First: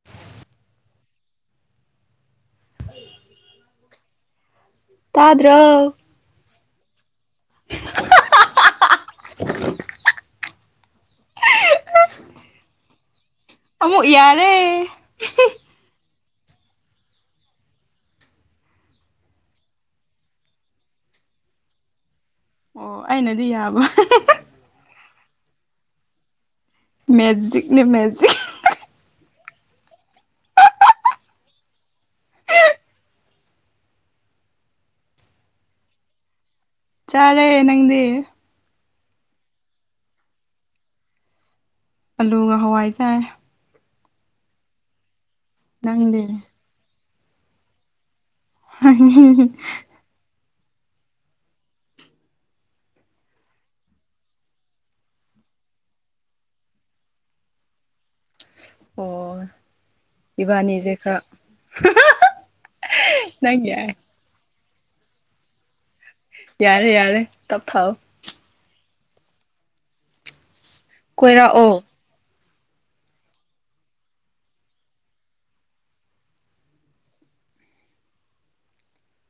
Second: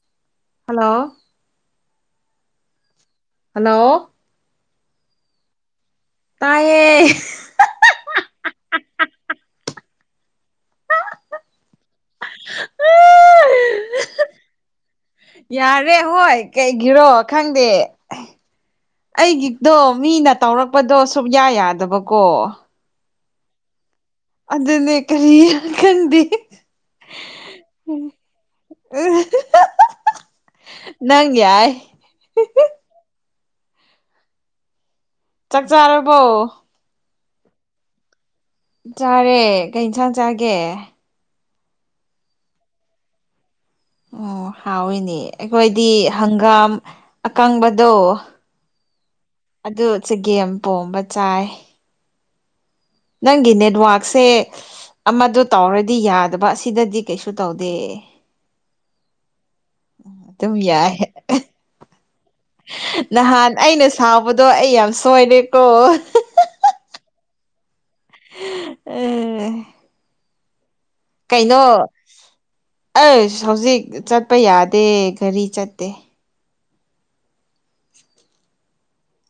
[inaudible] Hello hello ꯇꯥꯗ꯭ꯔ ꯇꯥꯏꯌꯦ [unintelligible] ꯑꯃꯨꯛ ꯌꯥꯔꯦ ꯌꯥꯔꯦ ꯍꯣꯏ ꯀꯩꯒꯤꯔꯣ ꯈꯪꯗꯦ ꯑꯩꯒꯤꯗꯣ ꯃꯤꯅ ꯇꯧꯔꯛꯄꯗꯣ ꯁꯨꯛꯌꯥ ꯌꯥꯗꯕꯀꯣ ꯑꯣ ꯑꯩꯅꯗꯤ ꯌꯥꯕꯣꯏ ꯑꯗꯨꯅꯦ ꯀꯔꯤ ꯈꯟꯗꯤ ꯃꯦꯖꯤꯛꯅꯦ ꯃꯦꯖꯤꯛ ꯎ ꯅꯪ ꯌꯥꯏ ꯆꯥꯛ ꯆꯥꯔꯕꯣ ꯆꯥꯔꯦ ꯅꯪꯗꯤ ꯆꯥꯔꯦ ꯀꯩ ꯏꯟꯁꯥꯡ ꯆꯥꯒꯦ ꯑꯥꯂꯨꯒ ꯍꯋꯥꯏꯖꯥꯏ ꯑꯣ ꯍꯥꯎꯋꯏꯅꯦ ꯑꯩꯈꯣꯏꯗꯤ ꯅꯪꯗꯤ ꯍꯪꯒꯥꯝ ꯑꯀꯪꯕꯗꯣ ꯍ ꯑꯗꯨ ꯆꯒꯦꯝ ꯄꯣꯝꯕ ꯆꯥꯏ ꯅꯪꯒꯤ ꯅꯦꯠꯋꯥꯛꯁꯦ ꯑꯃꯗ ꯇꯧꯔꯗꯤ ꯌꯥꯗꯕ ꯑꯁꯤꯗꯗꯤ ꯀꯩꯁꯨ ꯇꯧꯗꯦ ꯑꯣ ꯑꯗꯨꯝ ꯌꯥꯏ ꯏꯕꯥꯅꯤꯖꯦꯀꯥ ꯅꯍꯥꯟ ꯑꯩꯅ ꯁꯥꯎꯕꯗꯣ ꯑꯩ ꯌꯥꯝ ꯁꯣꯏꯔꯦꯀꯣ ꯌꯥꯔꯦ ꯌꯥꯔꯦ ꯇꯞ ꯊꯥꯎꯑꯣ ꯎ ꯀꯩꯅꯣ ꯀꯣꯏꯔꯛꯑꯣ ꯑꯩ ꯍꯧꯖꯤꯛ ꯆꯠꯄ ꯌꯥꯗꯦ ꯒꯥꯔꯤ ꯆꯠꯇꯦ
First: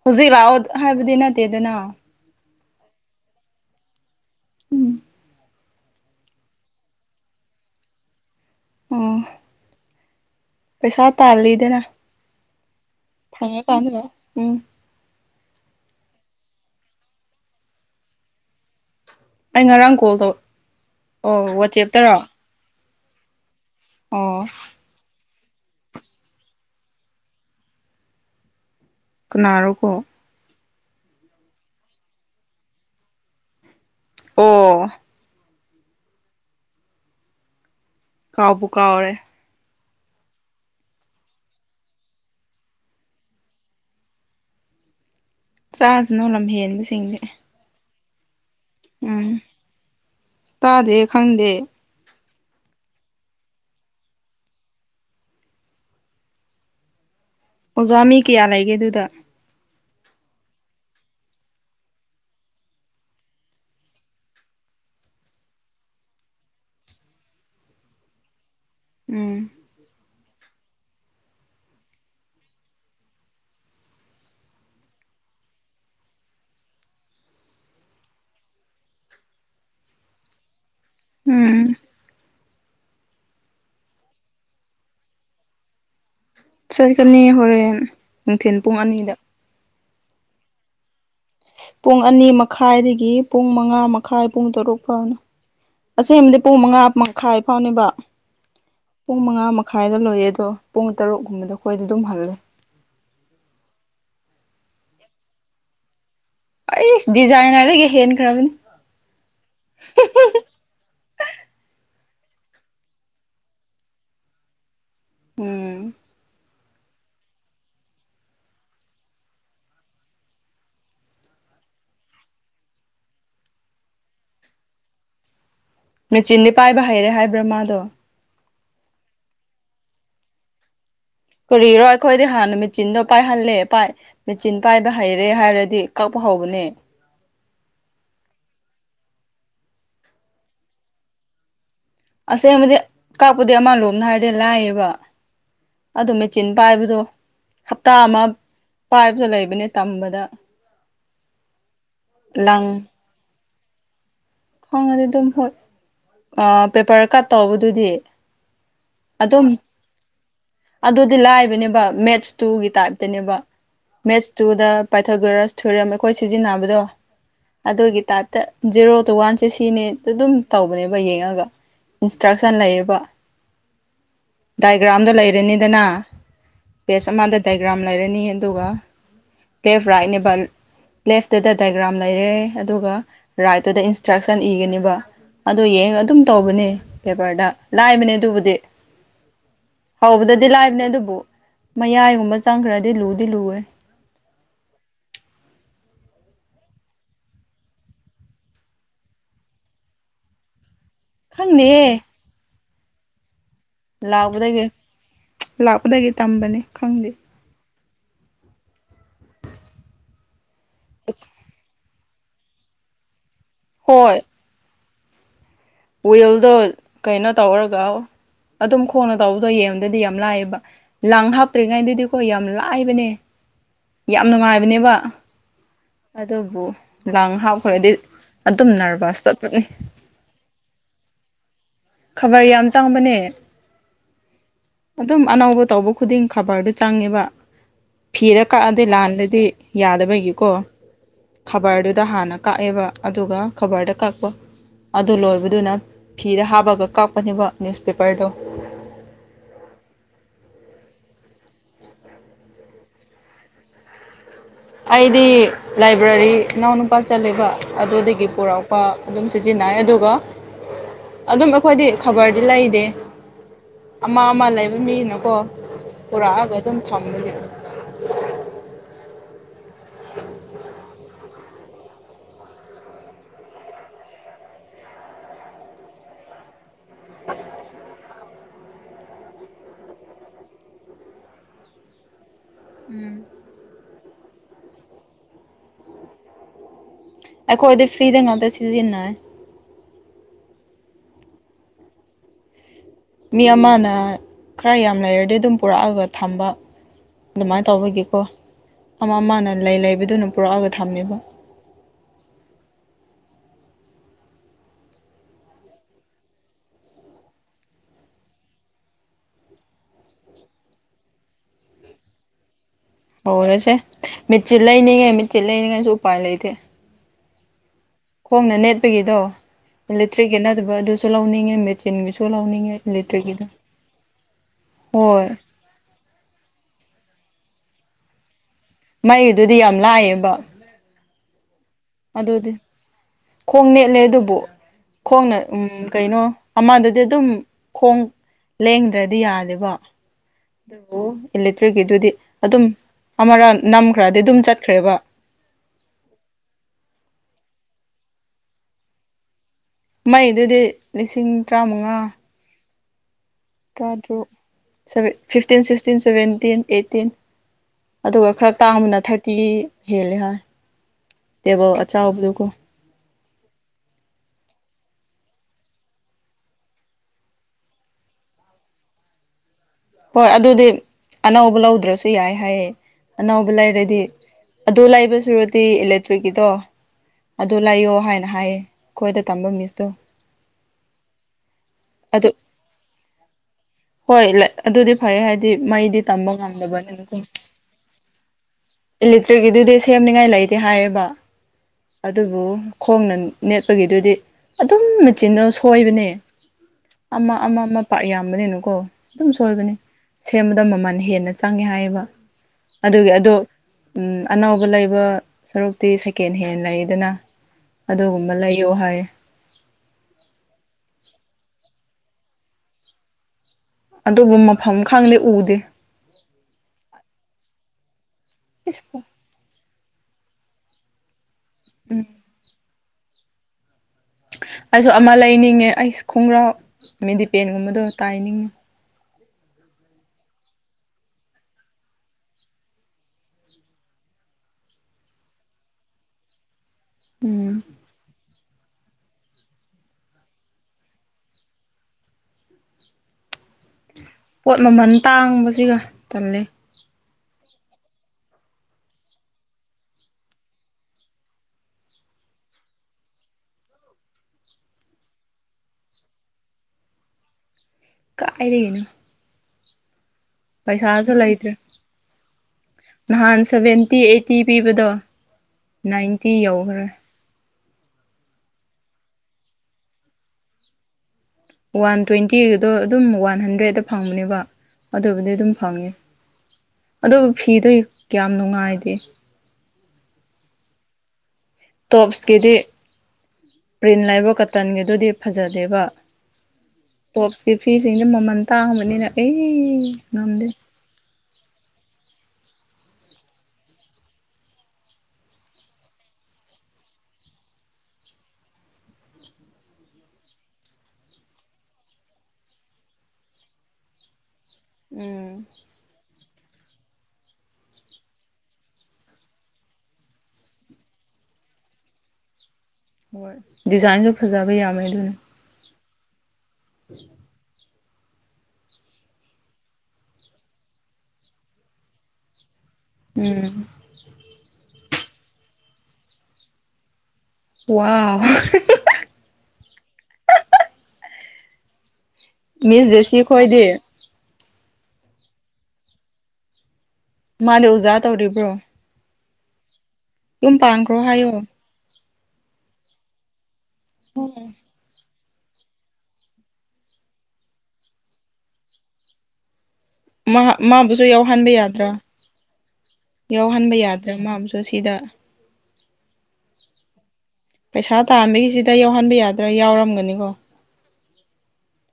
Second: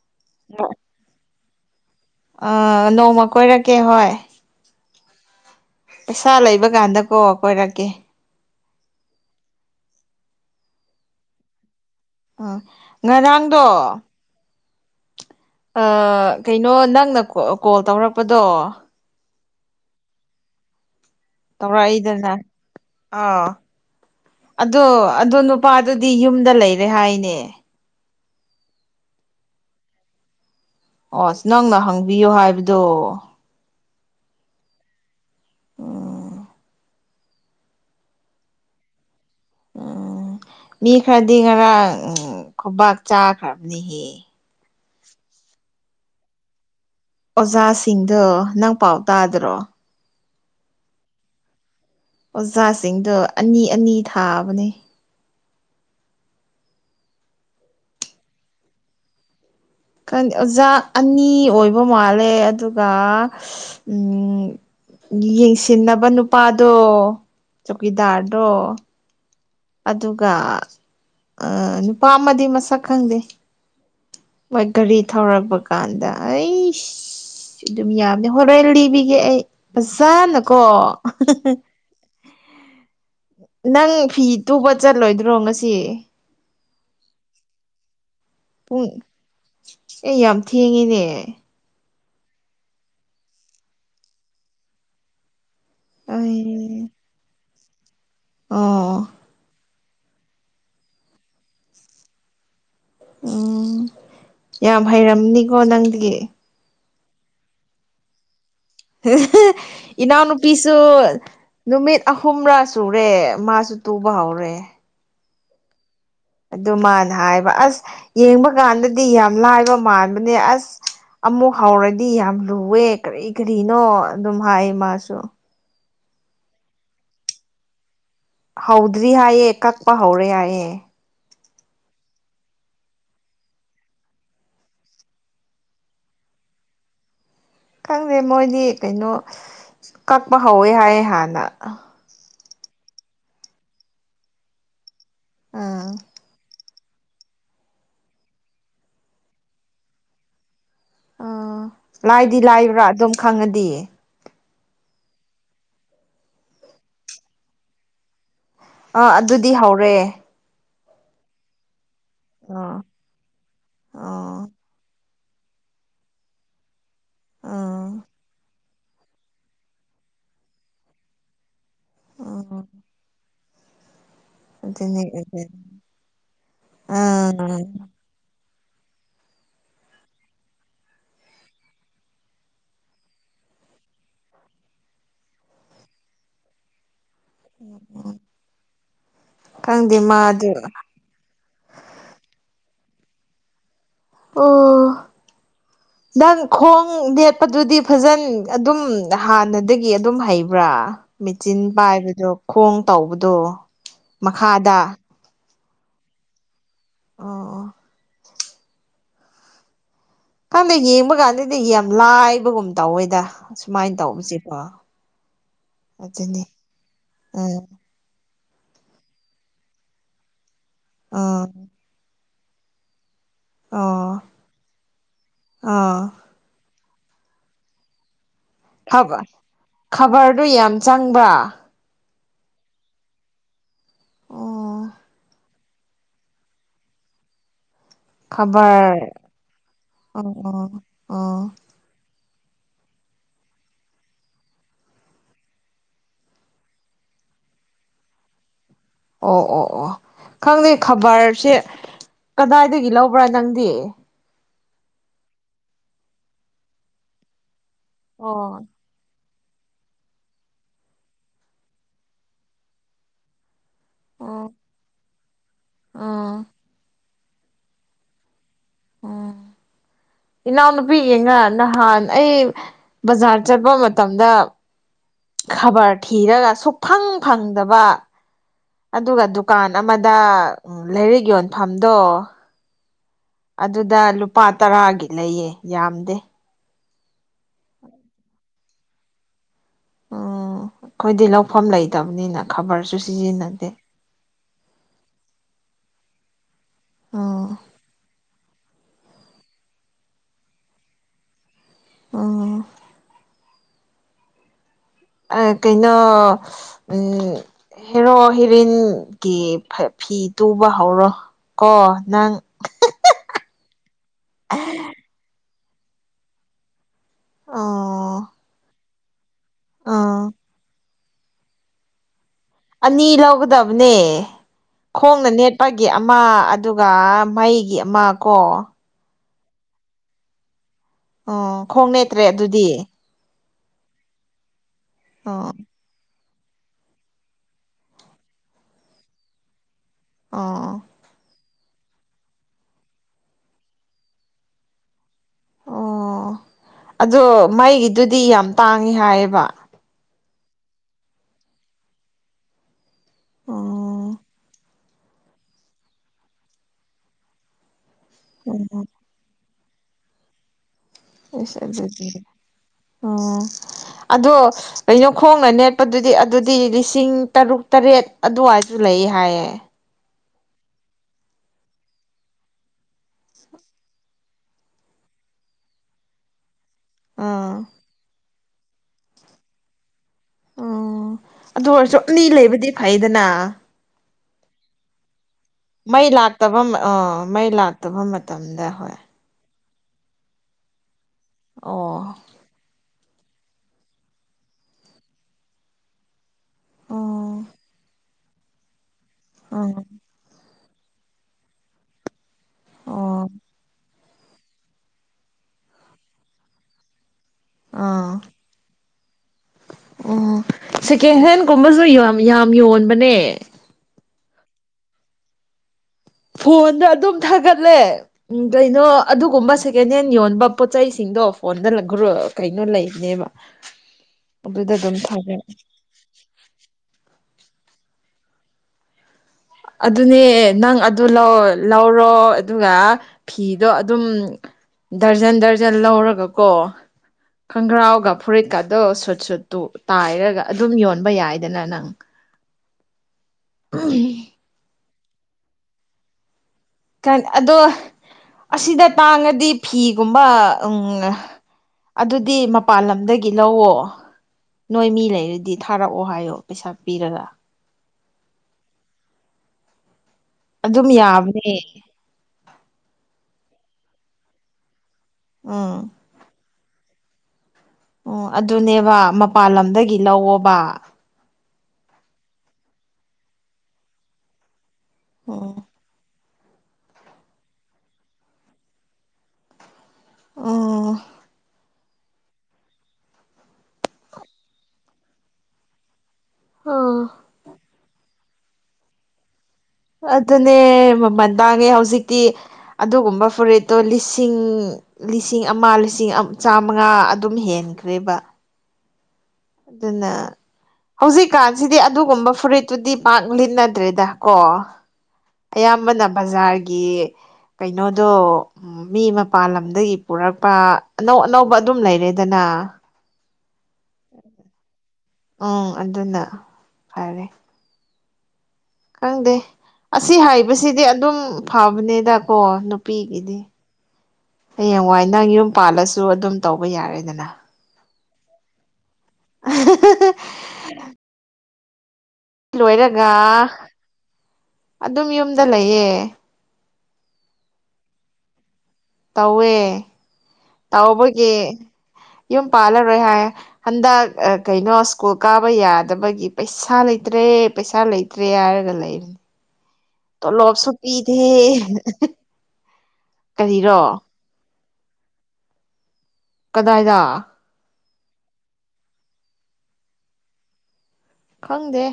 ꯍꯧꯖꯤꯛ ꯂꯥꯛꯑꯣ ꯍꯥꯏꯕꯗꯤ ꯅꯠꯇꯦꯗꯅ ꯑ ꯅꯣꯡꯃ ꯀꯣꯏꯔꯛꯀꯦ ꯍꯣꯏ ꯎꯝ ꯄꯩꯁꯥ ꯂꯩꯕ ꯀꯥꯟꯗꯀꯣ ꯀꯣꯏꯔꯛꯀꯦ ꯎꯝ ꯄꯩꯁꯥ ꯇꯥꯜꯂꯤꯗꯅ ꯑ ꯉꯔ ꯐꯉ ꯀꯥꯟꯗꯒ ꯎꯝ ꯀꯩꯅꯣ ꯅꯪꯅ ꯀꯣꯜ ꯇꯧꯔꯛꯄꯗꯣ ꯑꯩ ꯉꯔꯥꯡ ꯀꯣꯜ ꯇꯧ ꯑꯣ ꯋꯥꯆꯦꯞꯇꯔꯣ ꯇꯧꯔꯛꯏꯗꯅ ꯑꯥ ꯑꯣ ꯑꯗꯣ ꯑꯗꯣ ꯅꯨꯄꯥꯗꯨꯗꯤ ꯌꯨꯝꯗ ꯂꯩꯔꯦ ꯍꯥꯏꯅꯦ ꯀꯅꯥꯔꯣꯀꯣ ꯑꯣ ꯑꯁ ꯅꯪꯅ ꯍꯪꯕꯤꯌꯣ ꯍꯥꯏꯕꯗꯣ ꯑꯣ ꯎ ꯀꯥꯎꯕꯨ ꯀꯥꯎꯔꯦ ꯎꯝ ꯃꯤ ꯈꯔꯗꯤ ꯉꯔꯥꯡ ꯈꯨꯕꯥꯛ ꯆꯥꯈ꯭ꯔꯕꯅꯤꯍꯦ ꯆꯥꯁꯤꯅꯣ ꯂꯝꯍꯦꯟꯕꯁꯤꯡꯁ ꯑꯣꯖꯥꯁꯤꯡꯗꯣ ꯅꯪ ꯄꯥꯎ ꯇꯥꯗ꯭ꯔꯣ ꯇꯥꯗꯦ ꯈꯪꯗꯦ ꯑꯣꯖꯥꯁꯤꯡꯗꯣ ꯑꯅꯤ ꯑꯅꯤ ꯊꯥꯕꯅꯦ ꯑꯣꯖꯥ ꯃꯤ ꯀꯌꯥ ꯂꯩꯒꯦ ꯑꯗꯨꯗ ꯑꯣꯖꯥ ꯑꯅꯤ ꯑꯣꯏꯕ ꯃꯥꯜꯂꯦ ꯑꯗꯨꯒ ꯎ ꯌꯦꯡꯁꯤꯟꯅꯕ ꯅꯨꯄꯥꯗꯣ ꯆꯧꯀꯤꯗꯥꯔꯗꯣ ꯎꯝ ꯑꯗꯨꯒ ꯅꯨꯄꯥ ꯑꯃꯗꯤ ꯃꯁꯛ ꯈꯪꯗꯦ ꯃꯣꯏ ꯒꯥꯔꯤ ꯊꯧꯔꯛꯄ ꯀꯥꯟꯗ ꯑꯩ ꯑꯗꯨꯝ ꯌꯥꯝꯅꯤ ꯍꯣꯔꯦꯟ ꯂꯤꯕꯤꯒꯦ ꯑꯩ ꯐꯖꯥꯅꯀꯣ [inaudible] ꯅꯪ ꯐꯤ ꯇꯨꯕ ꯆꯠꯂꯣꯏꯗ꯭ꯔꯣ ꯉꯁꯤ ꯆꯠꯀꯅꯤ ꯍꯣꯔꯦꯟ ꯅꯨꯡꯊꯤꯟ ꯄꯨꯡ ꯑꯅꯤꯗ꯫ ꯑꯦ ꯌꯥꯝ ꯊꯦꯡꯉꯤꯅꯦ꯫ ꯄꯨꯡ ꯑꯅꯤ ꯃꯈꯥꯏꯗꯒꯤ ꯄꯨꯡ ꯃꯉꯥ ꯃꯈꯥꯏ ꯄꯨꯡ ꯇꯔꯨꯛ ꯐꯥꯎ ꯑꯃ ꯑꯁꯦꯡꯕꯗꯤ ꯑꯩ ꯄꯨꯡ ꯃꯉꯥ ꯃꯈꯥꯏ ꯐꯥꯎꯅꯦꯕ ꯑꯣ ꯄꯨꯡ ꯃꯉꯥ ꯈꯥꯥꯏꯗ ꯂꯣꯏꯌꯦ ꯑꯗꯣ ꯄꯨꯡ ꯇꯔꯨꯛꯀꯨꯝꯕꯗ ꯑꯩꯈꯣꯏꯗ ꯑꯗꯨꯝ ꯍꯜꯂꯦ꯫ ꯎꯝ ꯌꯥꯝ ꯍꯩꯔꯝꯅꯤꯀꯣ ꯅꯪꯗꯤ꯫ ꯑꯩꯁ ꯗꯤꯖꯥꯏꯟꯅꯔꯗꯒ ꯍꯦꯟꯈ꯭ꯔꯕꯅꯤ꯫ [unintelligible] ꯏꯅꯥꯎꯅ ꯅꯨꯄꯤꯁꯨ ꯅꯨꯃꯤꯠ ꯑꯍꯨꯝꯂꯛ ꯁꯨꯔꯦ ꯃꯥꯁꯨ ꯇꯨꯕ ꯍꯧꯔꯦ꯫ ꯎꯝ ꯑꯗꯨ ꯃꯥꯅ ꯍꯥꯏꯌꯦꯕ ꯑꯁ ꯌꯦꯡꯕ ꯀꯥꯟꯗꯗꯤ ꯌꯥꯝ ꯂꯥꯏꯕ ꯃꯥꯟꯕꯅꯦ ꯑꯁ ꯑꯃꯨꯛ ꯍꯥꯎꯔꯗꯤ ꯌꯥꯝ ꯂꯨꯑꯦ ꯀꯔꯤ ꯀꯔꯤꯅꯣ ꯑꯗꯨꯝ ꯍꯥꯏꯌꯦ ꯃꯥꯁꯨ꯫ ꯃꯦꯆꯤꯟꯗꯤ ꯄꯥꯏꯕ ꯍꯩꯔꯦ ꯍꯥꯏꯕ꯭ꯔꯥ ꯃꯥꯗꯣ꯫ ꯍꯧꯗ꯭ꯔꯤ ꯍꯥꯏꯌꯦ ꯀꯛꯄ ꯍꯧꯔꯦ ꯍꯥꯏꯌꯦ꯫ ꯀꯨꯔꯤꯔꯣ ꯑꯩꯈꯣꯏꯗꯤ ꯍꯥꯟꯅ ꯃꯦꯆꯤꯟꯗꯣ ꯄꯥꯏꯍꯜꯂꯦ ꯄꯥꯏ ꯃꯦꯆꯤꯟ ꯄꯥꯏꯕ ꯍꯩꯔꯦ ꯍꯥꯏꯔꯗꯤ ꯀꯛꯄ ꯍꯧꯕꯅꯦ꯫ ꯈꯪꯗꯦ ꯃꯣꯏꯗꯤ ꯀꯩꯅꯣ ꯀꯛꯄ ꯍꯧꯋꯦ ꯍꯥꯏꯌꯦ ꯍꯥꯟꯅ꯫ ꯑꯁꯦꯡꯕꯗꯤ ꯀꯥꯞꯄꯗꯤ ꯑꯃꯂꯣꯝꯗ ꯍꯥꯏꯔꯗꯤ ꯂꯥꯏꯌꯦꯕ꯫ ꯎꯝ ꯑꯗꯨ ꯃꯦꯆꯤꯟ ꯄꯥꯏꯕꯗꯣ ꯍꯞꯇꯥ ꯑꯃ ꯄꯥꯏꯕꯗ ꯂꯩꯕꯅꯦ ꯇꯝꯕꯗ꯫ ꯑꯣ ꯂꯥꯏꯗꯤ ꯂꯥꯏꯕ꯭ꯔꯥ ꯂꯪ ꯑꯗꯨꯝ ꯈꯪꯉꯗꯤ꯫ ꯈꯪꯉꯗꯤ ꯑꯗꯨꯝ ꯍꯣꯏ ꯑ ꯄꯦꯄꯔ ꯀꯠ ꯇꯧꯕꯗꯨꯗꯤ ꯑꯥ ꯑꯗꯨꯗꯤ ꯑꯗꯨꯝ ꯍꯧꯔꯦ꯫ ꯑꯗꯨꯗꯤ ꯂꯥꯏꯕꯅꯦꯕ ꯃꯦꯠꯁ ꯇꯨꯒꯤ ꯑꯥ ꯇꯥꯏꯞꯇꯅꯦꯕ ꯃꯦꯠꯁ ꯑꯥ ꯇꯨꯗ ꯄꯥꯏꯊꯣꯒꯔꯁ ꯊꯣꯏꯔꯦꯝ ꯑꯩꯈꯣꯏ ꯁꯤꯖꯤꯟꯅꯕꯗꯣ ꯑꯥ ꯑꯗꯨꯒꯤ ꯇꯥꯏꯞꯇ ꯖꯦꯔꯣ ꯇꯨ ꯋꯥꯟ ꯁꯦ ꯁꯤꯅꯦ ꯑꯗꯨꯝ ꯇꯧꯕꯅꯦꯕ ꯌꯦꯡꯉꯒ ꯏꯟꯁꯇ꯭ꯔꯛꯁꯟ ꯑꯥ ꯂꯩꯌꯦꯕ꯫ ꯑꯗꯨꯅꯦ ꯗꯥꯏꯒ꯭ꯔꯥꯝꯗꯣ ꯑꯗꯨ ꯂꯩꯔꯅꯤꯗꯅ ꯄꯦꯖ ꯑꯃꯗ ꯗꯥꯏꯒ꯭ꯔꯥꯝ ꯎꯝ ꯂꯩꯔꯅꯤ ꯑꯗꯨꯒ ꯂꯦꯐ ꯔꯥꯏꯠꯅꯦꯕꯜ ꯂꯦꯐꯇꯨꯗ ꯗꯥꯏꯒ꯭ꯔꯥꯝ ꯂꯩꯔꯦ ꯑꯗꯨꯒ ꯔꯥꯏꯠꯇꯨꯗ ꯏꯟꯁꯇ꯭ꯔꯛꯁꯟ ꯏꯒꯅꯤꯕ ꯑꯗꯣ ꯌꯦꯡꯉꯒꯥ ꯑꯗꯨꯝ ꯇꯧꯕꯅꯦ꯫ ꯇꯦꯕꯜꯗ ꯂꯥꯏꯕꯅꯦ ꯑꯗꯨꯕꯨꯗꯤ ꯈꯪꯗꯦ ꯍꯧꯕꯗꯗꯤ ꯃꯥꯗꯤ ꯂꯥꯏꯕꯅꯦ ꯑꯗꯨꯕꯨ ꯃꯌꯥꯏꯒꯨꯝꯕ ꯆꯡꯒ꯭ꯔꯗꯤ ꯂꯨꯗꯤ ꯂꯨꯋꯦ꯫ ꯑꯣꯥ [unintelligible] ꯅꯪ ꯈꯣꯡ ꯌꯦꯛꯄꯗꯨꯗꯤ ꯐꯖꯟ ꯑꯗꯨꯝ ꯍꯥꯟꯅꯗꯒꯤ ꯑꯗꯨꯝ ꯍꯩꯕ꯭ꯔꯥ꯫ ꯃꯦꯆꯤꯟ ꯈꯪꯗꯦꯍꯦ ꯄꯥꯏꯕꯗꯣ ꯈꯣꯡ ꯇꯧꯕꯗꯣ ꯂꯥꯎꯕꯗꯒꯤ ꯃꯈꯥꯗ ꯂꯥꯛꯄꯗꯒꯤ ꯇꯝꯕꯅꯤ ꯈꯪꯗꯦ꯫ ꯎꯝ ꯎꯝ ꯈꯪꯗ ꯌꯦꯡꯕ ꯀꯥꯟꯗꯗꯤ ꯌꯥꯝ ꯂꯥꯏꯕꯒꯨꯝ ꯇꯧꯋꯦꯗ ꯁꯨꯃꯥꯏꯅ ꯍꯣꯏ ꯇꯧꯕꯁꯦ ꯀꯣ꯫ ꯋꯤꯜꯗꯣ ꯀꯩꯅꯣ ꯎꯝ ꯇꯧꯔꯒ ꯑꯗꯨꯝ ꯈꯣꯡꯅ ꯇꯧꯕꯗꯣ ꯌꯦꯡꯕꯗꯗꯤ ꯌꯥꯝ ꯂꯥꯛꯑꯦꯕ ꯂꯡ ꯑꯥ ꯍꯥꯞꯇ꯭ꯔꯤꯉꯩꯗꯗꯤꯀꯣ ꯌꯥꯝ ꯂꯥꯏꯕꯅꯦ ꯑꯣ ꯌꯥꯝ ꯅꯨꯡꯉꯥꯏꯕꯅꯦꯕ ꯑꯥ ꯑꯗꯨꯕꯨ ꯂꯪ ꯍꯥꯞꯈ꯭ꯔꯗꯤ ꯑꯗꯨꯝ ꯈꯕ ꯅꯔꯚꯁ ꯆꯠꯄꯅꯤ꯫ ꯈꯕꯔꯗꯨ ꯌꯥꯝ ꯆꯪꯕ꯭ꯔꯥ꯫ ꯈꯕꯔ ꯌꯥꯝ ꯆꯪꯕꯅꯦ꯫ ꯑꯣ ꯑꯗꯨꯝ ꯑꯅꯧꯕ ꯇꯧꯕ ꯈꯨꯗꯤꯡ ꯈꯕꯔꯗꯨ ꯆꯪꯉꯦꯕ꯫ ꯐꯤꯗ ꯀꯛꯑꯗꯤ ꯈꯕꯔ ꯂꯜꯗꯗꯤ ꯑꯣ ꯌꯥꯗꯕꯒꯤꯀꯣ ꯑꯣ ꯑꯣ ꯈꯕꯔꯗꯨꯗ ꯍꯥꯟꯅ ꯀꯛꯑꯦꯕ ꯑꯗꯨꯒ ꯈꯕꯔꯗ ꯀꯛꯄ ꯑꯗꯨ ꯂꯣꯏꯕꯗꯨꯅ ꯐꯤꯗ ꯍꯥꯞꯄ ꯑꯗꯨꯒ ꯀꯥꯞꯄꯅꯦꯕ ꯅ꯭ꯌꯨꯁꯄꯦꯄꯔꯗꯣ꯫ ꯑꯣ ꯑꯣ ꯑꯣ ꯈꯪꯗꯦ ꯈꯕꯔꯁꯦ ꯀꯗꯥꯏꯗꯒꯤ ꯂꯧꯕ꯭ꯔꯥ ꯅꯪꯗꯤ꯫ ꯑꯩꯗꯤ ꯂꯥꯏꯕ꯭ꯔꯦꯔꯤ ꯏꯅꯥꯎꯅꯨꯄꯥ ꯆꯠꯂꯦꯕ ꯑꯗꯨꯗꯒꯤ ꯑꯣ ꯄꯨꯔꯛꯄ꯫ ꯑꯗꯨꯝ ꯁꯤꯖꯤꯟꯅꯩ ꯑꯗꯨꯒ ꯑꯗꯨꯝ ꯑꯈꯣꯏꯗꯤ ꯈꯕꯔꯗꯤ ꯂꯩꯗꯦ꯫ ꯑꯃ ꯑꯃ ꯑꯣ ꯂꯩꯕ ꯃꯤꯅꯀꯣ ꯎꯝ ꯄꯨꯔꯛꯑꯒ ꯑꯗꯨꯝ ꯊꯝꯕꯒꯤ꯫ [inaudible] ꯏꯅꯥꯎꯅꯨꯄꯤ ꯌꯦꯡꯉ ꯅꯍꯥꯟ ꯑꯩ ꯕꯖꯥꯔ ꯆꯠꯄ ꯃꯇꯝꯗ ꯈꯕꯔ ꯊꯤꯔꯒ ꯁꯨꯛꯐꯪ ꯐꯪꯗꯕ ꯑꯗꯨꯒ ꯗꯨꯀꯥꯟ ꯑꯃꯗ ꯂꯥꯏꯔꯤꯛ ꯌꯣꯟꯐꯝꯗꯣ꯫ ꯎꯝ ꯑꯗꯨꯗ ꯂꯨꯄꯥ ꯇꯔꯥꯒꯤ ꯂꯩꯌꯦ ꯌꯥꯝꯗꯦ꯫ ꯑꯩꯈꯣꯏꯗꯤ ꯐ꯭ꯔꯤꯗ ꯉꯛꯇꯥ ꯁꯤꯖꯤꯟꯅꯩ꯫ ꯎꯝ ꯑꯈꯣꯏꯗꯤ ꯂꯧꯐꯝ ꯂꯩꯇꯕꯅꯤꯅ ꯈꯕꯔꯁꯨ ꯃꯤ ꯁꯤꯖꯤꯟꯅꯗꯦ ꯑꯃꯅ ꯈꯔ ꯌꯥꯝ ꯂꯩꯔꯗꯤ ꯑꯗꯨꯝ ꯄꯨꯔꯛꯑꯒ ꯊꯝꯕ꯫ ꯎꯝ ꯑꯗꯨꯃꯥꯏꯅ ꯇꯧꯕꯒꯤꯀꯣ ꯑꯃ ꯑꯃꯅ ꯂꯩ ꯂꯩꯕꯗꯨꯅ ꯄꯨꯔꯛꯑꯒ ꯊꯝꯃꯦꯕ꯫ ꯎꯝ ꯑ ꯀꯩꯅꯣ ꯎꯝ ꯍꯦꯔꯣ ꯍꯦꯔꯤꯟꯒꯤ ꯐ ꯐꯤ ꯇꯨꯕ ꯍꯧꯔꯣ꯫ ꯀꯣ ꯅꯪ ꯍꯧꯔꯁꯦ ꯃꯤꯠꯆꯤꯠ ꯂꯩꯅꯤꯉꯦ ꯃꯤꯠꯆꯤꯠ ꯂꯩꯅꯤꯉꯥꯁꯨ ꯎꯄꯥꯏ ꯂꯩꯇꯦ꯫ ꯑꫭ ꯈꯣꯡꯅ ꯅꯦꯠꯄꯒꯤꯗꯣ ꯏꯂꯦꯛꯇ꯭ꯔꯤꯛꯀꯤ ꯅꯠꯇꯕ ꯑꯗꯨꯁꯨ ꯂꯧꯅꯤꯡꯉꯦ ꯃꯦꯆꯤꯟꯒꯤꯁꯨ ꯂꯧꯅꯤꯡꯉꯦ꯫ ꯑꯅꯤ ꯏꯂꯦꯛꯇ꯭ꯔꯤꯛꯀꯤꯗꯣ ꯂꯧꯒꯗꯕꯅꯦ ꯈꯣꯡꯅ ꯍꯣꯏ ꯅꯦꯠ ꯄꯒꯤ ꯑꯃ ꯑꯗꯨꯒ ꯃꯩꯒꯤ ꯑꯃ ꯀꯣ꯫ ꯃꯩꯒꯤꯗꯨꯗꯤ ꯌꯥꯝ ꯂꯥꯏꯌꯦꯕ꯫ ꯑꯣ ꯈꯣꯡ ꯅꯦꯠꯇ꯭ꯔꯦ ꯑꯗꯨꯗꯤ꯫ ꯈꯣꯡ ꯅꯦꯠꯂꯦ ꯑꯗꯨꯕꯨ ꯈꯣꯡꯅ ꯑꯣ ꯎꯝ ꯀꯩꯅꯣ ꯑꯃꯗꯨꯗꯤ ꯑꯗꯨꯝ ꯈꯣꯡ ꯂꯦꯡꯗ꯭ꯔꯗꯤ ꯌꯥꯗꯦꯕ꯫ ꯑꫭ ꯑꯗꯨꯕꯨ ꯏꯂꯦꯛꯇ꯭ꯔꯤꯛꯀꯤꯗꯨꯗꯤ ꯑꯗꯨꯝ ꯑꯃꯔꯛ ꯅꯝꯈ꯭ꯔꯗꯤ ꯑꯗꯨꯝ ꯆꯠꯈ꯭ꯔꯦꯕ꯫ ꯑꯣ ꯑꯗꯣ ꯃꯩꯒꯤꯗꯨꯗꯤ ꯌꯥꯝ ꯇꯥꯡꯉꯦ ꯍꯥꯏꯌꯦꯕ꯫ ꯃꯩꯒꯤꯗꯨꯗꯤ ꯂꯤꯁꯤꯡ ꯇ꯭ꯔꯥꯃꯉꯥ ꯑꯣ ꯇ꯭ꯔꯥꯇꯔꯨꯛ ꯐꯤꯐꯇꯤꯟ ꯁꯤꯛꯁꯇꯤꯟ ꯁꯕꯦꯟꯇꯤꯟ ꯑꯦꯠꯇꯤꯟ ꯑꯗꯨꯒ ꯈꯔ ꯎꯝ ꯇꯥꯡꯕꯅ ꯊꯥꯔꯇꯤ ꯍꯦꯜꯂꯦ ꯍꯥꯏ ꯇꯦꯕꯜ ꯑꯆꯥꯎꯕꯗꯨꯀꯣ꯫ ꯥꫭꯑꫭ ꯑꯗꯣ ꯀꯩꯅꯣ ꯈꯣꯡꯅ ꯅꯦꯠꯄꯗꯨꯗꯤ ꯑꯗꯨꯗꯤ ꯂꯤꯁꯤꯡ ꯇꯔꯨꯛ ꯇꯔꯦꯠ ꯑꯗꯨꯋꯥꯏꯁꯨ ꯂꯩꯌꯦ ꯍꯥꯏꯌꯦ꯫ ꯍꯣꯏ ꯑꯗꯨꯗꯤ ꯑꯅꯧꯕ ꯂꯧꯗ꯭ꯔꯁꯨ ꯌꯥꯏ ꯍꯥꯏꯌꯦ ꯑꯅꯧꯕ ꯂꯩꯔꯗꯤ꯫ ꯑꯗꯨ ꯂꯩꯕ ꯁꯨꯔꯗꯤ ꯏꯂꯦꯛꯇ꯭ꯔꯤꯛꯀꯤꯗꯣ ꯑꯥ ꯑꯗꯨ ꯂꯩꯥꯌꯣ ꯍꯥꯏꯅ ꯍꯥꯏꯌꯦ ꯑꯈꯣꯏꯗ ꯇꯝꯕ ꯃꯤꯁꯇꯣ꯫ ꯑꯣ ꯑꯗꯨ ꯑꯣꯏꯔꯁꯨ ꯑꯅꯤ ꯑꯗꯨ ꯂꯩꯕꯗꯤ ꯐꯩꯗꯅ꯫ ꯍꯣꯏ ꯂꯩ ꯑꯗꯨꯗꯤ ꯐꯩꯌꯦ ꯍꯥꯏꯗꯤ ꯃꯩꯗꯤ ꯇꯝꯕ ꯉꯝꯗꯕꯅꯤꯅꯀꫭ꯫ ꯇꯝꯕ ꯃꯇꯝꯗ ꯍꯣꯏ꯫ ꯏꯂꯦꯛꯇ꯭ꯔꯤꯛꯀꯤꯗꯨꯗꯤ ꯁꯦꯝꯅꯤꯡꯉꯥꯏ ꯂꯩꯇꯦ ꯍꯥꯏꯌꯦꯕ ꯑꯣ ꯑꯗꯨꯕꯨ ꯈꯣꯡꯅ ꯅꯦꯠꯄꯒꯤꯗꯨꯗꯤ ꯑꯗꯨꯝ ꯃꯦꯆꯤꯟꯗꯣ ꯁꯣꯏꯕꯅꯦ꯫ ꯑꯣ ꯑꯃ ꯑꯃ ꯑꯃ ꯄꯥꯠ ꯌꯥꯝꯕꯅꯤꯅꯀꯣ ꯑꯗꯨꯝ ꯁꯣꯏꯕꯅꯤ ꯑꯥ ꯁꯦꯝꯕꯗ ꯃꯃꯜ ꯍꯦꯟꯅ ꯆꯪꯉꯦ ꯍꯥꯏꯌꯦꯕ ꯑꯗꯨꯒꯤ ꯑꯣ ꯑꯗꯣ ꯑꯅꯧꯕ ꯂꯩꯕ ꯁꯔꯨꯛꯇꯤ ꯁꯦꯀꯦꯟ ꯍꯦꯟ ꯂꯩꯗꯅ ꯑꯥ ꯑꯗꯨꯒꯨꯝꯕ ꯂꯩꯌꯣ ꯍꯥꯏ ꯑꯣ ꯁꯦꯀꯦꯟ ꯍꯦꯟꯒꯨꯝꯕꯖꯨ ꯌꯥꯝ ꯌꯥꯝ ꯌꯣꯟꯕꯅꯦ ꯑꯗꯨꯕꯨ ꯃꯐꯝ ꯈꯪꯗꯦ ꯎꯗꯦ ꯐꯣꯟꯗ ꯑꯗꯨꯝ ꯊꯥꯒꯠꯂꯦ ꯎꯝ ꯏꯁ ꯗꯩꯅꯣ ꯎꯝ ꯑꯗꯨ ꯀꯣꯝꯕ ꯁꯦꯀꯦꯟ ꯍꯦꯟ ꯌꯣꯟꯕ ꯄꯣꯠꯆꯩꯁꯤꯡꯗꯣ ꯐꯣꯟꯗ ꯂꯛꯒꯨꫪꯨ ꯀꯩꯅꯣ ꯂꯩꯕꯅꯦꯕ ꯑꯗꯨꯗ ꯑꯩꯁꯣ ꯑꯗꯨꯝ ꯑꯃ ꯊꯥꯒꯠ ꯂꯩꯅꯤꯡꯉꯦ ꯑꯩꯁ ꯈꯣꯡꯒ꯭ꯔꯥꯎ ꯃꯦꯗꯤꯄꯦꯟꯒꯨꯝꯕꯗꯣ ꯇꯥꯏꯅꯤꯡꯉꯦ ꯑꯗꯨꯅꯦ ꯅꯪ ꯑꯗꯨ ꯂꯧ-ꯂꯧꯔꯣ ꯑꯗꯨꯒ ꯐꯤꯗꯣ ꯑꯗꯨꯝ ꯗꯔꯖꯟ ꯗꯔꯖꯟ ꯂꯧꯔꯒ ꯀꯣ ꯎꯝ ꯈꯪꯒ꯭ꯔꯥꯎꯒ ꯐꯨꯔꯤꯠꯀꯥꯗꯣ ꯁꯨꯠ ꯁꯨꯠꯇꯨ ꯇꯥꯏꯔꯒ ꯑꯗꯨꯝ ꯌꯣꯟꯕ ꯌꯥꯏꯗꯅ ꯅꯪ ꯎꯝ ꯄꯣꯠ ꯃꯃꯟ ꯇꯥꯡꯕꯁꯤꯒ ꯇꯜꯂꯦ ꯈꯟ ꯑꯗꯣ ꯑꯁꯤꯗ ꯇꯥꯡꯉꯗꯤ ꯐꯤꯒꯨꯝꯕ ꯎꯡ ꯑꯗꯨꯗꯤ ꯃꯄꯥꯟꯂꯝꯗꯒꯤ ꯂꯧꯋꯣ ꯅꯣꯏ ꯃꯤ ꯂꯩꯔꯗꯤ ꯊꯥꯔꯛꯑꯣ ꯍꯥꯏꯌꯣ ꯄꯩꯁꯥ ꯄꯤꯔꯒ ꯀ-ꯑꯥꯏꯗꯒꯤꯅꯣ ꯑꯗꯨꯝ ꯄꯩꯁꯥꯖꯣ ꯂꯩꯇ꯭ꯔꯦ ꯌꯥꯕꯅꯦ ꯅꯍꯥꯟ ꯁꯚꯦꯟꯇꯤ ꯑꯩꯠꯇꯤ ꯄꯤꯕꯗꯣ ꯑ ꯅꯥꯏꯟꯇꯤ ꯌꯧꯒꯔ ꯑꯣ ꯑꯗꯨꯅꯦꯕꯥ ꯃꯄꯥꯜꯂꯝꯗꯒꯤ ꯂꯧꯋꯣꯕꯥ ꯋꯥꯟ ꯇ꯭ꯋꯦꯟꯇꯤꯒꯗꯣ ꯑꯗꯨꯝ ꯋꯥꯟ ꯍꯟꯗ꯭ꯔꯦꯗꯇ ꯐꯪꯕꯅꯦꯕꯥ ꯑꯗꯨꯕꯨꯗꯤ ꯑꯗꯨꯝ ꯎꯝ ꯐꯪꯉꯤ ꯑꯗꯨꯕꯨ ꯐꯤꯗꯨꯏ ꯀꯌ꯭ꯥꯝ ꯅꯨꯡꯉꯥꯏꯗꯦ ꯑꯣ ꯇꯣꯞꯁꯀꯤꯗꯤ ꯄ꯭ꯔꯤꯟꯅꯥꯏꯕ ꯀꯇꯟꯒꯤꯗꯨꯗꯤ ꯐꯖꯗꯦꯕꯥ ꯎꯝ ꯇꯣꯞꯁꯀꯤ ꯐꯤꯁꯤꯡꯗꯤ ꯃꯃꯟ ꯇꯥꯡꯕꯅꯤꯅꯥ ꯑꯩ ꯉꯝꯗꯦ ꯑꯗꯨꯅꯦ ꯃꯃꯟ ꯇꯥꯡꯉꯦ ꯍꯧꯖꯤꯛꯇꯤ ꯑꯗꯨꯒꯨꯝꯕ ꯐꯨꯔꯤꯠꯇꯣ ꯂꯤꯁꯤꯡ ꯂꯤꯁꯤꯡ ꯑꯃꯥ ꯂꯤꯁꯤꯡ ꯑꯝ ꯆꯥꯃꯉꯥ ꯑꯗꯨꯝ ꯍꯦꯟꯈ꯭ꯔꯦꯕꯥ ꯑꯗꯨꯅ ꯍꯧꯖꯤꯛꯀꯥꯟꯁꯤꯗꯤ ꯑꯗꯨꯒꯨꯝꯕ ꯐꯨꯔꯤꯠꯇꯨꯗꯤ ꯄꯥꯛ ꯂꯤꯠꯅꯗ꯭ꯔꯦꯗ ꯀꯣ ꯎꯝ ꯑꯃꯅ ꯕꯖꯥꯔꯒꯤ ꯀꯩꯅꯣꯗꯣ ꯃꯤ ꯃꯄꯥꯜꯂꯝꯗꯒꯤ ꯄꯨꯔꯛꯄ ꯑꯅꯧ-ꯑꯅꯧꯕ ꯑꯗꯨꯝ ꯂꯩꯔꯦꯗꯅꯥ ꯗꯤꯖꯥꯏꯟꯁꯨ ꯐꯖꯕ ꯌꯥꯝꯃꯦ ꯑꯗꯨꯅ ꯎꯡ ꯑꯗꯨꯅ ꯐꯔꯦ ꯈꯪꯗꯦ ꯑꯁꯤ ꯍꯥꯏꯕꯁꯤꯗꯤ ꯑꯗꯨꯝ ꯐꯕꯅꯦꯗ ꯀꯣ ꯅꯨꯄꯤꯒꯤꯗꯤ ꯎꯝ ꯍꯌꯦꯡꯋꯥꯏ ꯅꯪ ꯌꯨꯝ ꯄꯥꯜꯂꯁꯨ ꯑꯗꯨꯝ ꯇꯧꯕ ꯌꯥꯔꯦꯗꯅ ꯋꯥꯎ [unintelligible] ꯃꯤꯁ ꯂꯣꯏꯔꯒꯥ ꯖꯦꯁꯤ ꯈꯣꯏꯗꯤ ꯑꯗꯨꯝ ꯌꯨꯝꯗ ꯂꯩꯌꯦ ꯃꯥꯗꯤ ꯎꯖꯥ ꯇꯧꯔꯤꯕ꯭ꯔꯣ ꯇꯧꯋꯦ ꯌꯨꯝ ꯄꯥꯟꯈ꯭ꯔꯣ ꯍꯥꯏꯌꯣ ꯇꯧꯕꯒꯤ ꯌꯨꯝ ꯄꯥꯜꯂꯔꯣꯏ ꯍꯥꯏꯌꯦ ꯍꯟꯗꯛ ꯑ ꯀꯩꯅꯣ ꯀꯨꯜ ꯀꯥꯕ ꯌꯥꯗꯕꯒꯤ ꯄꯩꯁꯥ ꯂꯩꯇ꯭ꯔꯦ ꯄꯩꯁꯥ ꯂꯩꯇ꯭ꯔꯦ ꯍꯥꯏꯔꯒ ꯂꯩ ꯃꯥ-ꯃꯥꯕꯨꯁꯨ ꯌꯥꯎꯍꯟꯕ ꯌꯥꯗ꯭ꯔꯥ ꯌꯥꯎꯍꯟꯕ ꯀꯔꯤꯔꯣ ꯌꯥꯗ꯭ꯔꯥ ꯃꯥꯕꯨꯁꯨ ꯇꯨ ꯁꯤꯗ ꯀꯗꯥꯏꯗꯥ ꯄꯩꯁꯥ ꯇꯥꯥꯟꯕꯩꯁꯤꯗ ꯌꯥꯎꯍꯟꯕ ꯌꯥꯗ꯭ꯔꯥ ꯌꯥꯎꯔꯝꯒꯅꯤꯀꯣ ꯈꯪꯗꯦ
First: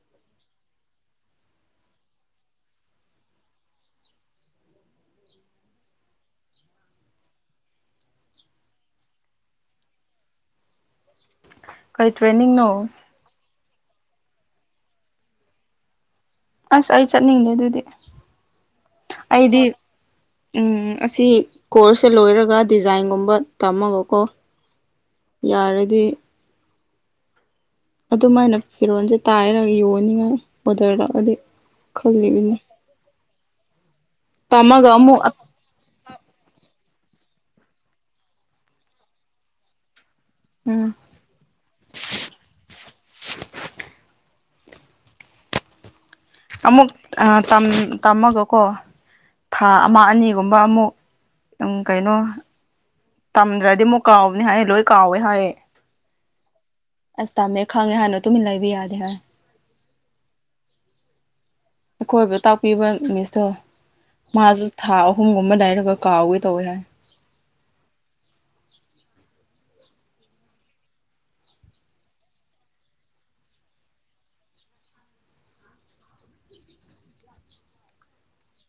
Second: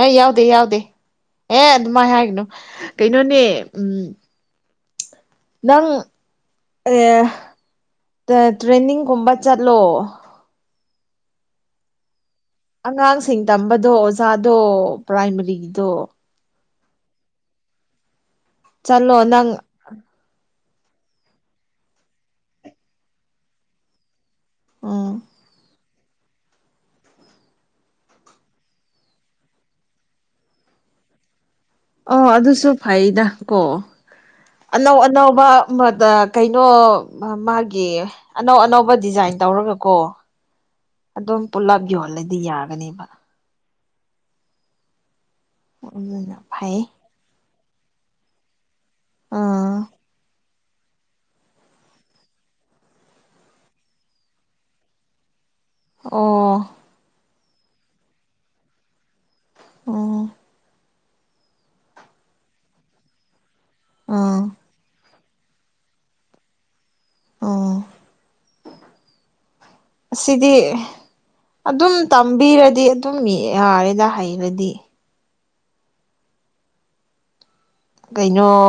ꯑꯩ ꯌꯥꯎꯗꯦ-ꯌꯥꯎꯗꯦ ꯑꯦ ꯑꯗꯨꯃꯥꯏ ꯍꯥꯏꯒꯅꯨ ꯀꯩꯅꯣꯅꯦ ꯎꯝ- ꯅꯪ ꯑꯦ ꯇ-ꯇ꯭ꯔꯦꯅꯤꯡꯒꯨꯝꯕ ꯆꯠꯂꯣ ꯀꯩ ꯇ꯭ꯔꯦꯅꯤꯡꯅꯣ? ꯉꯥꯡꯁꯤꯡ ꯇꯝꯕꯗꯣ ꯑꯣꯖꯥꯗꯣ ꯄ꯭ꯔꯥꯏꯃꯔꯤꯒꯤꯗꯣ ꯑꯁ ꯑꯩ ꯆꯠꯅꯤꯡꯗꯦ ꯑꯗꯨꯗꯤ ꯆꯠꯂꯣ ꯅꯪ ꯑꯩꯗꯤ- ꯎꯝ- ꯑꯁꯤ ꯀꯣꯔꯁꯁꯦ ꯂꯣꯏꯔꯒ ꯗꯤꯖꯥꯏꯟꯒꯨꯝꯕ ꯇꯝꯃꯒꯀꯣ ꯎꯝ [inaudible] ꯌꯥꯔꯗꯤ ꯑꯗꯨꯃꯥꯏꯅ ꯐꯤꯔꯣꯜꯁꯦ ꯇꯥꯏꯔꯒ ꯌꯣꯟꯅꯤꯉꯥꯏ ꯑꯣꯗꯔ ꯂꯥꯛꯑꯗꯤ ꯎꯝ ꯈꯜꯂꯤꯕꯅꯤ ꯑꯗꯨꯁꯨ ꯐꯩꯗ ꯀꯣ ꯇꯝꯃꯒ ꯑꯅꯧ ꯑꯃꯨꯛ ꯑꯅꯧꯕ ꯃꯗꯥ ꯀꯩꯅꯣ ꯃꯥꯒꯤ ꯑꯅꯧ ꯑꯅꯧꯕ ꯗꯤꯖꯥꯏꯟ ꯇꯧꯔꯒꯀꯣ ꯎꯝ ꯑꯗꯨꯝ ꯄꯨꯂꯞ ꯌꯣꯍꯜꯂꯗꯤ ꯌꯥꯒꯅꯦꯕ [unintelligible] ꯑꯃꯨꯛ ꯑ ꯇꯝ ꯇꯝꯃꯒꯀꯣ ꯊꯥ ꯑꯥ ꯑꯃ ꯑꯅꯤꯒꯨꯝ ꯒꯨꯝꯕꯥ ꯑꯃꯨꯛ ꯗꯨꯝ ꯀꯩꯅꯣ ꯇꯝꯗ꯭ꯔꯗꯤ ꯑꯃꯨꯛ ꯀꯥꯎꯕꯅꯤ ꯍꯥꯏꯌꯦ ꯂꯣꯏ ꯀꯥꯎꯋꯦ ꯍꯥꯏꯌꯦ ꯑꯣ ꯑꯁ ꯇꯝꯃꯦ ꯈꯪꯉꯦ ꯍꯥꯏꯅ ꯇꯨꯃꯤꯟ ꯂꯩꯕ ꯌꯥꯗꯦ ꯍꯥꯏ ꯑꯝ ꯑꯩꯈꯣꯏꯕꯨ ꯇꯥꯛꯄꯤꯕ ꯃꯤꯁꯇꯣ ꯎꯝ ꯃꯥꯖꯨ ꯊꯥ ꯑꯍꯨꯝꯒꯨꯝꯕ ꯂꯩꯔꯒ ꯀꯥꯎꯒꯦ ꯇꯧꯋꯦ ꯍꯥꯏ ꯑꯝ [inaudible] ꯑꯁꯤꯗꯤ ꯑꯗꯨꯝ ꯇꯝꯕꯤꯔꯗꯤ ꯑꯗꯨꯝ ꯌꯥꯔꯦꯗ ꯍꯩꯔꯗꯤ ꯀꯩꯅꯣ